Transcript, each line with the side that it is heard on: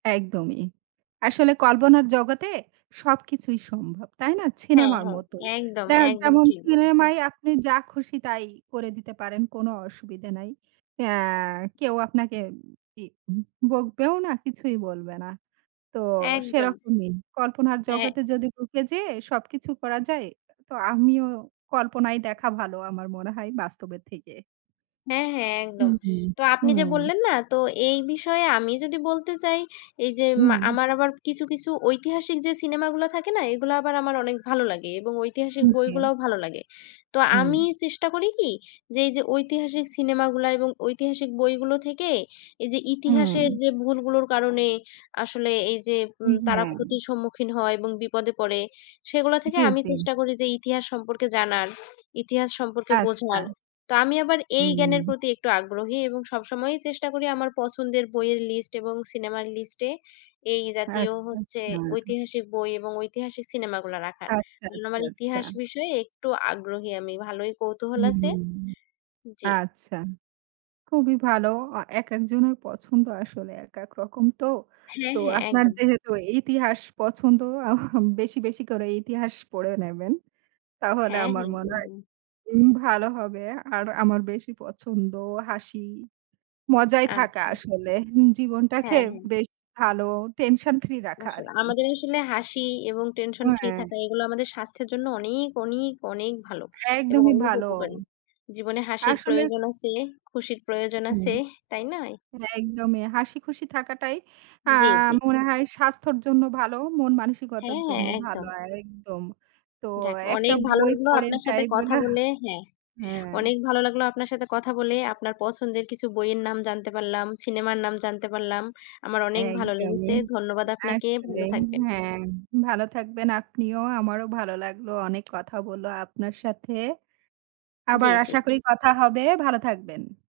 right: একদমই। আসলে কল্পনার জগতে সবকিছুই সম্ভব। তাই না?
left: হ্যাঁ,
right: সিনেমার
left: হ্যাঁ।
right: মতো।
left: একদম,
right: দা
left: একদম
right: যেমন
left: ঠিক বলেছেন।
right: সিনেমায় আপনি যা খুশি তাই করে দিতে পারেন, কোনো অসুবিধা নাই। অ্যা কেউ আপনাকে কি উম ই বকবেও না, কিছুই বলবে না। তো
left: একদম।
right: সেরকমই। কল্পনার
left: এ্যা
right: জগতে যদি ঢুকে যেয়ে সবকিছু করা যায়, তো আমিও কল্পনায় দেখা ভালো আমার মনে হয় বাস্তবের থেকে।
left: হ্যাঁ, হ্যাঁ।
right: হু,
left: একদম।
right: হু।
left: তো
right: হু।
left: আপনি যে বললেন না, তো এই বিষয়ে আমি যদি বলতে চাই, এই যে মা
right: হু।
left: আমার আবার কিছু, কিছু ঐতিহাসিক যে সিনেমাগুলা থাকে না, এগুলা আবার আমার অনেক ভালো লাগে এবং ঐতিহাসিক
right: জি।
left: বইগুলাও ভালো লাগে। তো
right: হুম।
left: আমি চেষ্টা করি কি, যে, এইযে ঐতিহাসিক সিনেমাগুলা এবং ঐতিহাসিক বইগুলো থেকে এই যে
right: হুম।
left: ইতিহাসের যে ভুলগুলোর কারণে আসলে এইযে
right: উ
left: উম
right: জি।
left: তারা ক্ষতির সম্মুখীন হয় এবং বিপদে পড়ে, সেগুলো থেকে
right: জি,
left: আমি
right: জি।
left: চেষ্টা করি যে ইতিহাস সম্পর্কে জানার ইতিহাস সম্পর্কে
right: আচ্ছা।
left: বোঝার। তো আমি আবার এই জ্ঞানের
right: হুম।
left: প্রতি একটু আগ্রহী এবং সব সময়ই চেষ্টা করি আমার পছন্দের বইয়ের লিস্ট এবং সিনেমার লিস্টে এই জাতীয়
right: আচ্ছা,
left: হচ্ছে
right: আচ্ছা।
left: ঐতিহাসিক বই এবং ঐতিহাসিক সিনেমাগুলো রাখার।
right: আচ্ছা,
left: এবং আমার
right: আচ্ছা, আচ্ছা।
left: ইতিহাস বিষয়ে একটু আগ্রহী আমি, ভালোই কৌতূহল আছে।
right: হুম।
left: জি।
right: আচ্ছা। খুবই ভালো। আ একেকজনের পছন্দ আসলে একেক রকম তো।
left: হ্যাঁ,
right: তো
left: হ্যাঁ।
right: আপনার
left: একদম।
right: যেহেতু ইতিহাস পছন্দ, আহ বেশি, বেশি, করে ইতিহাস পড়ে নেবেন। তাহলে
left: হ্যাঁ,
right: আমার
left: হ্যাঁ।
right: মনে হয়
left: একদম।
right: উম ভালো হবে। আর আমার বেশি পছন্দ হাসি মজায় থাকা
left: আচ্ছা।
right: আসলে। জীবনটাকে
left: হ্যাঁ, হ্যাঁ।
right: বেশ ভালো টেনশন ফ্রি রাখা
left: আস
right: আরকি।
left: আমাদের আসলে হাসি এবং
right: ও
left: টেনশন ফ্রি
right: এ
left: থাকা, এগুলা আমাদের স্বাস্থ্যের জন্য অনেক অনেক, অনেক ভালো এবং
right: একদমই
left: অনেক
right: ভালো।
left: উপকারী। জীবনে হাসির
right: আসলে
left: প্রয়োজন আছে। খুশির প্রয়োজন
right: হুম,
left: আছে। তাই নয়?
right: একদমই। হাসি খুশি থাকাটাই অ্যা
left: জি, জি।
right: মনে হয় স্বাস্থ্যর জন্য ভালো, মন-মানসিকতার
left: হ্যাঁ, হ্যাঁ।
right: জন্যও ভালো।
left: একদম।
right: একদম। তো
left: যাক
right: একটা
left: অনেক ভালো
right: বই
left: লাগলো
right: পড়ে
left: আপনার
right: যাই
left: সাথে কথা
right: [unintelligible]
left: বলে। হ্যাঁ।
right: হ্যাঁ।
left: অনেক ভালো লাগলো আপনার সাথে কথা বলে। আপনার পছন্দের কিছু বইয়ের নাম জানতে পারলাম, সিনেমার নাম জানতে পারলাম। আমার অনেক ভালো
right: একদমই
left: লেগেছে। ধন্যবাদ আপনাকে। ভালো
right: আসলেই।
left: থাকবেন।
right: হ্যাঁ। ভালো থাকবেন আপনিও আমারও ভালো লাগলো অনেক কথা বলে আপনার সাথে।
left: জি,
right: আবার
left: জি।
right: আশা করি কথা হবে। ভালো থাকবেন।